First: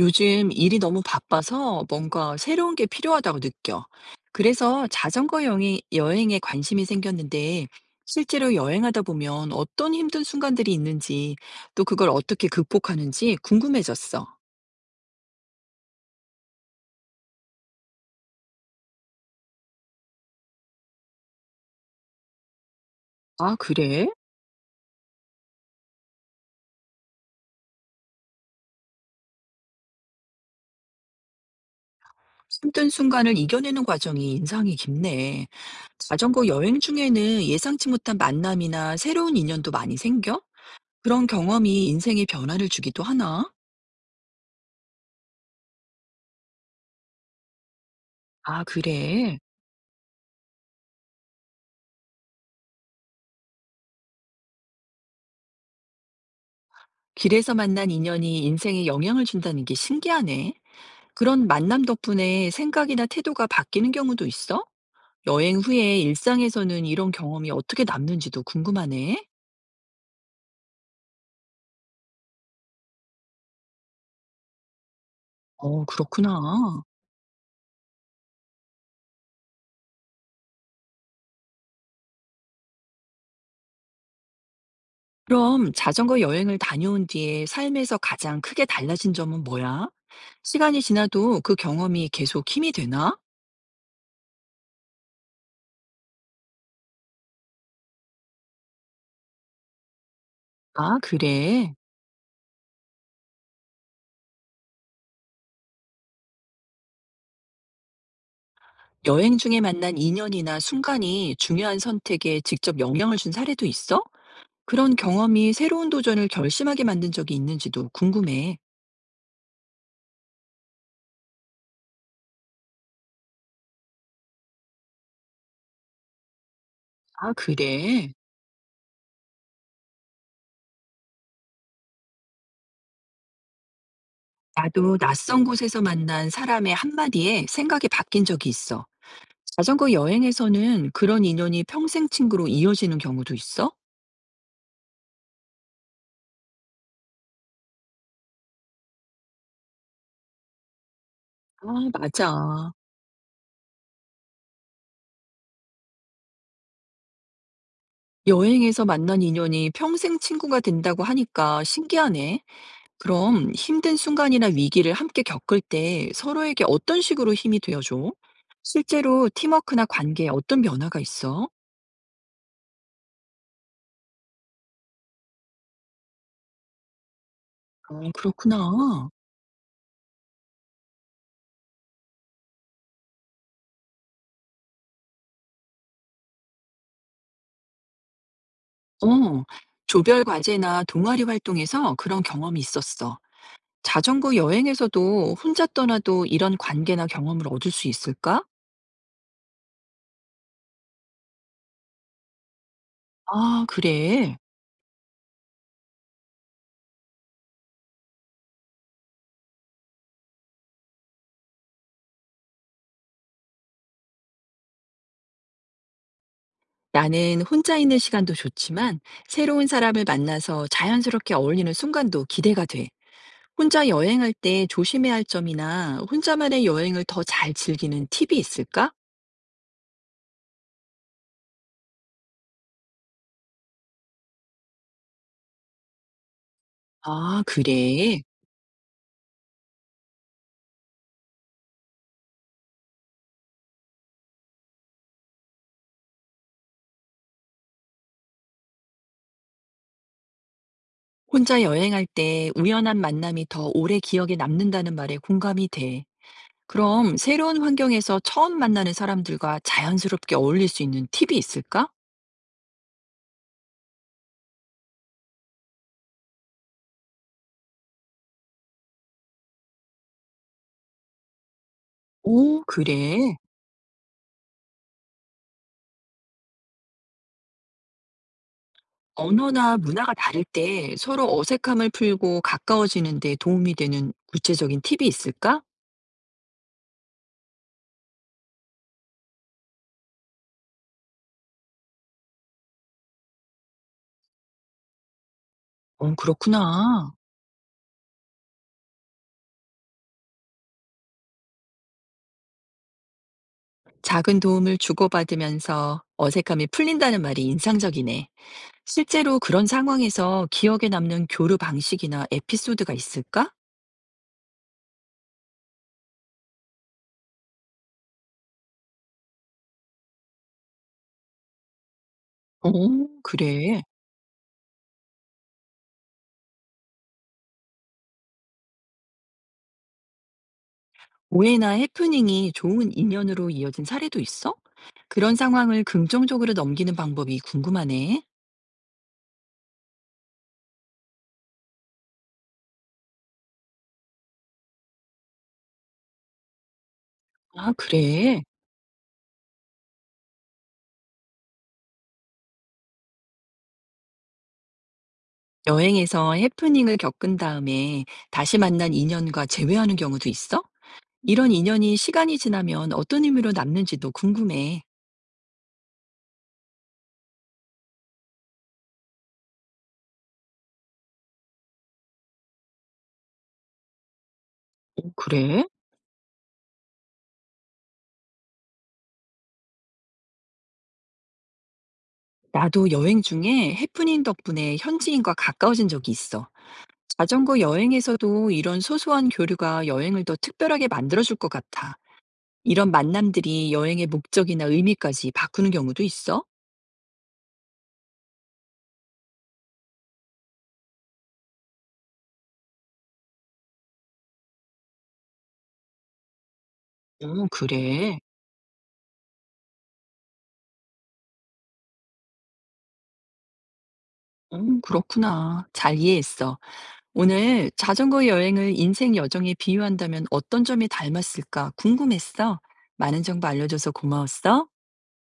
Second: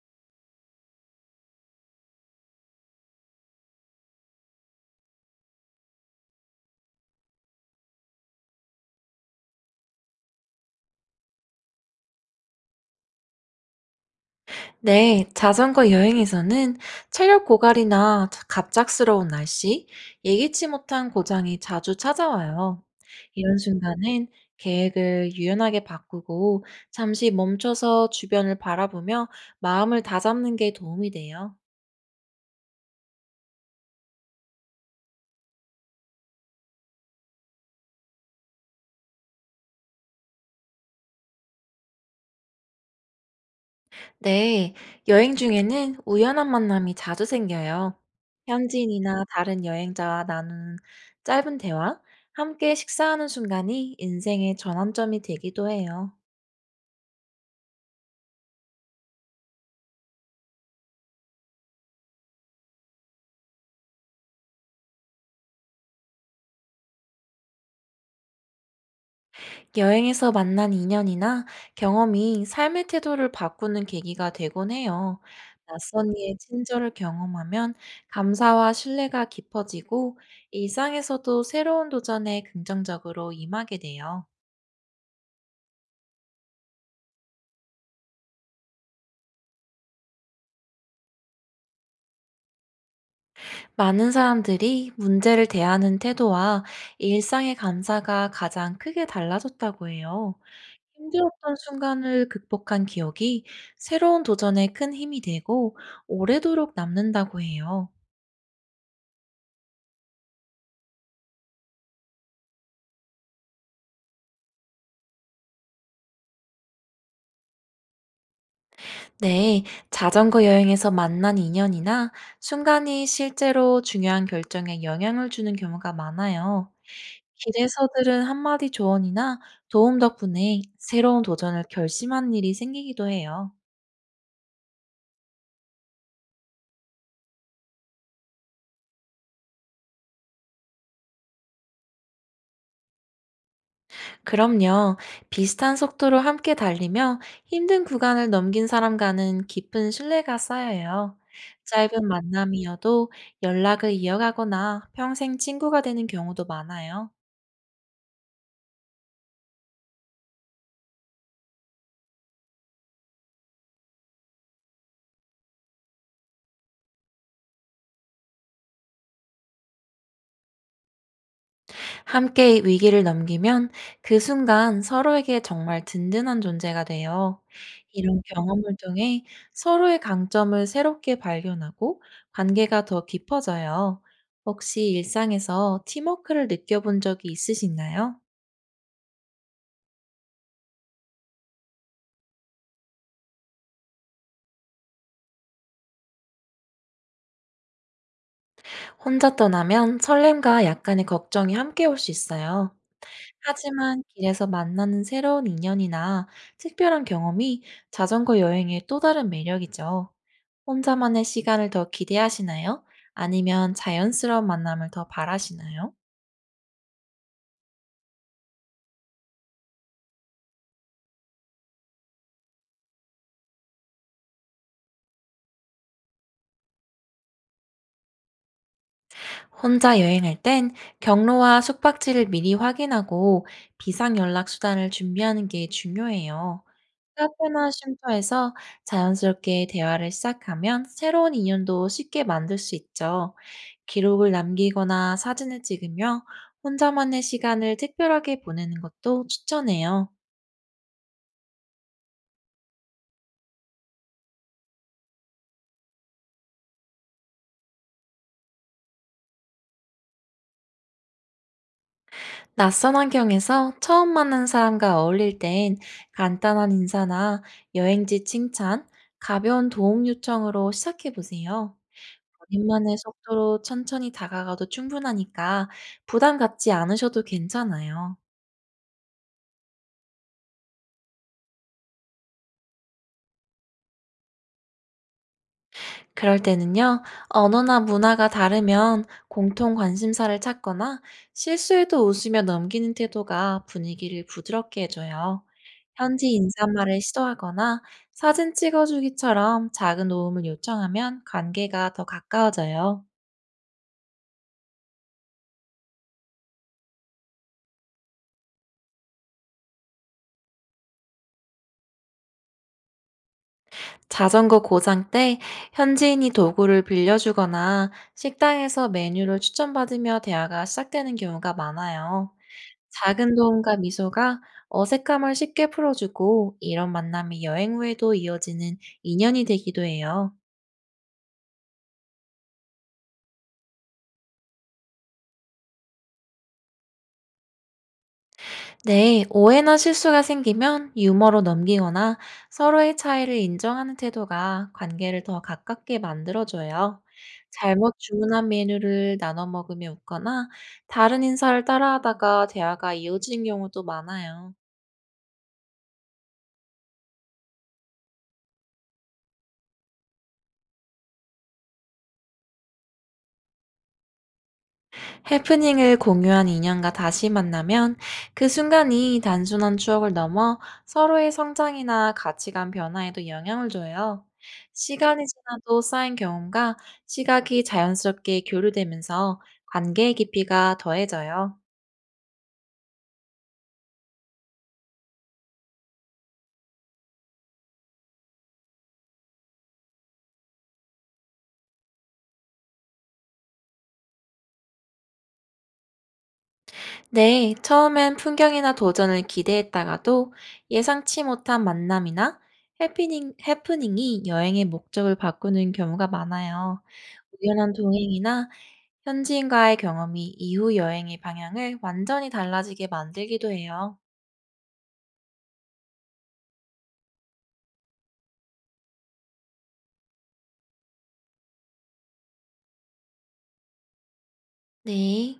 요즘 일이 너무 바빠서 뭔가 새로운 게 필요하다고 느껴. 그래서 여행에 관심이 생겼는데, 실제로 여행하다 보면 어떤 힘든 순간들이 있는지, 또 그걸 어떻게 극복하는지 궁금해졌어. 네, 자전거 여행에서는 체력 고갈이나 갑작스러운 날씨, 예기치 못한 고장이 자주 찾아와요. 아, 이런 그래? 순간엔 계획을 유연하게 바꾸고 잠시 멈춰서 주변을 바라보며 마음을 다잡는 게 도움이 돼요. 힘든 순간을 이겨내는 과정이 인상이 깊네. 자전거 여행 중에는 예상치 못한 만남이나 새로운 인연도 많이 생겨? 그런 경험이 인생에 변화를 주기도 하나? 네, 여행 중에는 우연한 만남이 자주 생겨요. 아, 현지인이나 그래. 다른 여행자와 나누는 짧은 대화, 함께 식사하는 순간이 인생의 전환점이 되기도 해요. 길에서 만난 인연이 인생에 영향을 준다는 게 신기하네. 그런 만남 덕분에 생각이나 태도가 바뀌는 경우도 있어? 여행 후에 일상에서는 이런 경험이 어떻게 남는지도 궁금하네. 여행에서 만난 인연이나 경험이 삶의 태도를 바꾸는 계기가 되곤 해요. 어, 낯선 이의 그렇구나. 친절을 경험하면 감사와 신뢰가 깊어지고 일상에서도 새로운 도전에 긍정적으로 임하게 돼요. 그럼 자전거 여행을 다녀온 뒤에 삶에서 가장 크게 달라진 점은 뭐야? 시간이 지나도 그 경험이 계속 힘이 되나? 많은 사람들이 문제를 대하는 태도와 일상의 감사가 가장 크게 달라졌다고 해요. 아, 힘들었던 그래. 순간을 극복한 기억이 새로운 도전에 큰 힘이 되고 오래도록 남는다고 해요. 여행 중에 만난 인연이나 순간이 중요한 선택에 직접 영향을 준 사례도 있어? 그런 경험이 새로운 도전을 결심하게 만든 적이 있는지도 궁금해. 네, 자전거 여행에서 만난 인연이나 순간이 실제로 중요한 결정에 영향을 주는 경우가 많아요. 아, 길에서 그래? 들은 한마디 조언이나 도움 덕분에 새로운 도전을 결심한 일이 생기기도 해요. 나도 낯선 곳에서 만난 사람의 한마디에 생각이 바뀐 적이 있어. 자전거 여행에서는 그런 인연이 평생 친구로 이어지는 경우도 있어? 그럼요, 비슷한 속도로 함께 달리며 힘든 구간을 넘긴 사람과는 깊은 신뢰가 쌓여요. 아, 짧은 맞아. 만남이어도 연락을 이어가거나 평생 친구가 되는 경우도 많아요. 여행에서 만난 인연이 평생 친구가 된다고 하니까 신기하네. 그럼 힘든 순간이나 위기를 함께 겪을 때 서로에게 어떤 식으로 힘이 되어줘? 실제로 팀워크나 관계에 어떤 변화가 있어? 함께 위기를 넘기면 그 순간 서로에게 정말 든든한 존재가 돼요. 어, 이런 경험을 그렇구나. 통해 서로의 강점을 새롭게 발견하고 관계가 더 깊어져요. 혹시 일상에서 팀워크를 느껴본 적이 있으신가요? 어. 조별 과제나 동아리 활동에서 그런 경험이 있었어. 자전거 여행에서도 혼자 떠나도 이런 관계나 경험을 얻을 수 있을까? 혼자 떠나면 설렘과 약간의 걱정이 함께 올 수 있어요. 아, 하지만 그래. 길에서 만나는 새로운 인연이나 특별한 경험이 자전거 여행의 또 다른 매력이죠. 혼자만의 시간을 더 기대하시나요? 아니면 자연스러운 만남을 더 바라시나요? 나는 혼자 있는 시간도 좋지만 새로운 사람을 만나서 자연스럽게 어울리는 순간도 기대가 돼. 혼자 여행할 때 조심해야 할 점이나 혼자만의 여행을 더 잘 즐기는 팁이 있을까? 혼자 여행할 땐 경로와 숙박지를 미리 확인하고 비상 연락 수단을 준비하는 게 중요해요. 아, 카페나 그래. 쉼터에서 자연스럽게 대화를 시작하면 새로운 인연도 쉽게 만들 수 있죠. 기록을 남기거나 사진을 찍으며 혼자만의 시간을 특별하게 보내는 것도 추천해요. 혼자 여행할 때 우연한 만남이 더 오래 기억에 남는다는 말에 공감이 돼. 그럼 새로운 환경에서 처음 만나는 사람들과 자연스럽게 어울릴 수 있는 팁이 있을까? 낯선 환경에서 처음 만난 사람과 어울릴 땐 간단한 인사나 여행지 칭찬, 가벼운 도움 요청으로 시작해 보세요. 오, 본인만의 그래. 속도로 천천히 다가가도 충분하니까 부담 갖지 않으셔도 괜찮아요. 언어나 문화가 다를 때 서로 어색함을 풀고 가까워지는 데 도움이 되는 구체적인 팁이 있을까? 그럴 때는요, 언어나 문화가 다르면 공통 관심사를 찾거나 실수에도 웃으며 넘기는 태도가 분위기를 부드럽게 해줘요. 어, 현지 인사말을 그렇구나. 시도하거나 사진 찍어주기처럼 작은 도움을 요청하면 관계가 더 가까워져요. 작은 도움을 주고받으면서 어색함이 풀린다는 말이 인상적이네. 실제로 그런 상황에서 기억에 남는 교류 방식이나 에피소드가 있을까? 자전거 고장 때 현지인이 도구를 빌려주거나 식당에서 메뉴를 추천받으며 대화가 시작되는 경우가 많아요. 어, 작은 도움과 그래. 미소가 어색함을 쉽게 풀어주고 이런 만남이 여행 후에도 이어지는 인연이 되기도 해요. 오해나 해프닝이 좋은 인연으로 이어진 사례도 있어? 그런 상황을 긍정적으로 넘기는 방법이 궁금하네. 네, 오해나 실수가 생기면 유머로 넘기거나 서로의 차이를 인정하는 태도가 관계를 더 가깝게 만들어줘요. 아, 잘못 그래. 주문한 메뉴를 나눠 먹으며 웃거나 다른 인사를 따라하다가 대화가 이어지는 경우도 많아요. 여행에서 해프닝을 겪은 다음에 다시 만난 인연과 재회하는 경우도 있어? 이런 인연이 시간이 지나면 어떤 의미로 남는지도 궁금해. 해프닝을 공유한 인연과 다시 만나면 그 순간이 단순한 추억을 넘어 서로의 성장이나 가치관 변화에도 영향을 줘요. 오, 시간이 그래? 지나도 쌓인 경험과 시각이 자연스럽게 교류되면서 관계의 깊이가 더해져요. 나도 여행 중에 해프닝 덕분에 현지인과 가까워진 적이 있어. 자전거 여행에서도 이런 소소한 교류가 여행을 더 특별하게 만들어줄 것 같아. 이런 만남들이 여행의 목적이나 의미까지 바꾸는 경우도 있어? 네, 처음엔 풍경이나 도전을 기대했다가도 예상치 못한 만남이나 해프닝이 여행의 목적을 바꾸는 경우가 많아요. 어, 우연한 그래. 동행이나 현지인과의 경험이 이후 여행의 방향을 완전히 달라지게 만들기도 해요. 그렇구나. 잘 이해했어. 오늘 자전거 여행을 인생 여정에 비유한다면 어떤 점이 닮았을까 궁금했어. 많은 정보 알려줘서 고마웠어. 네.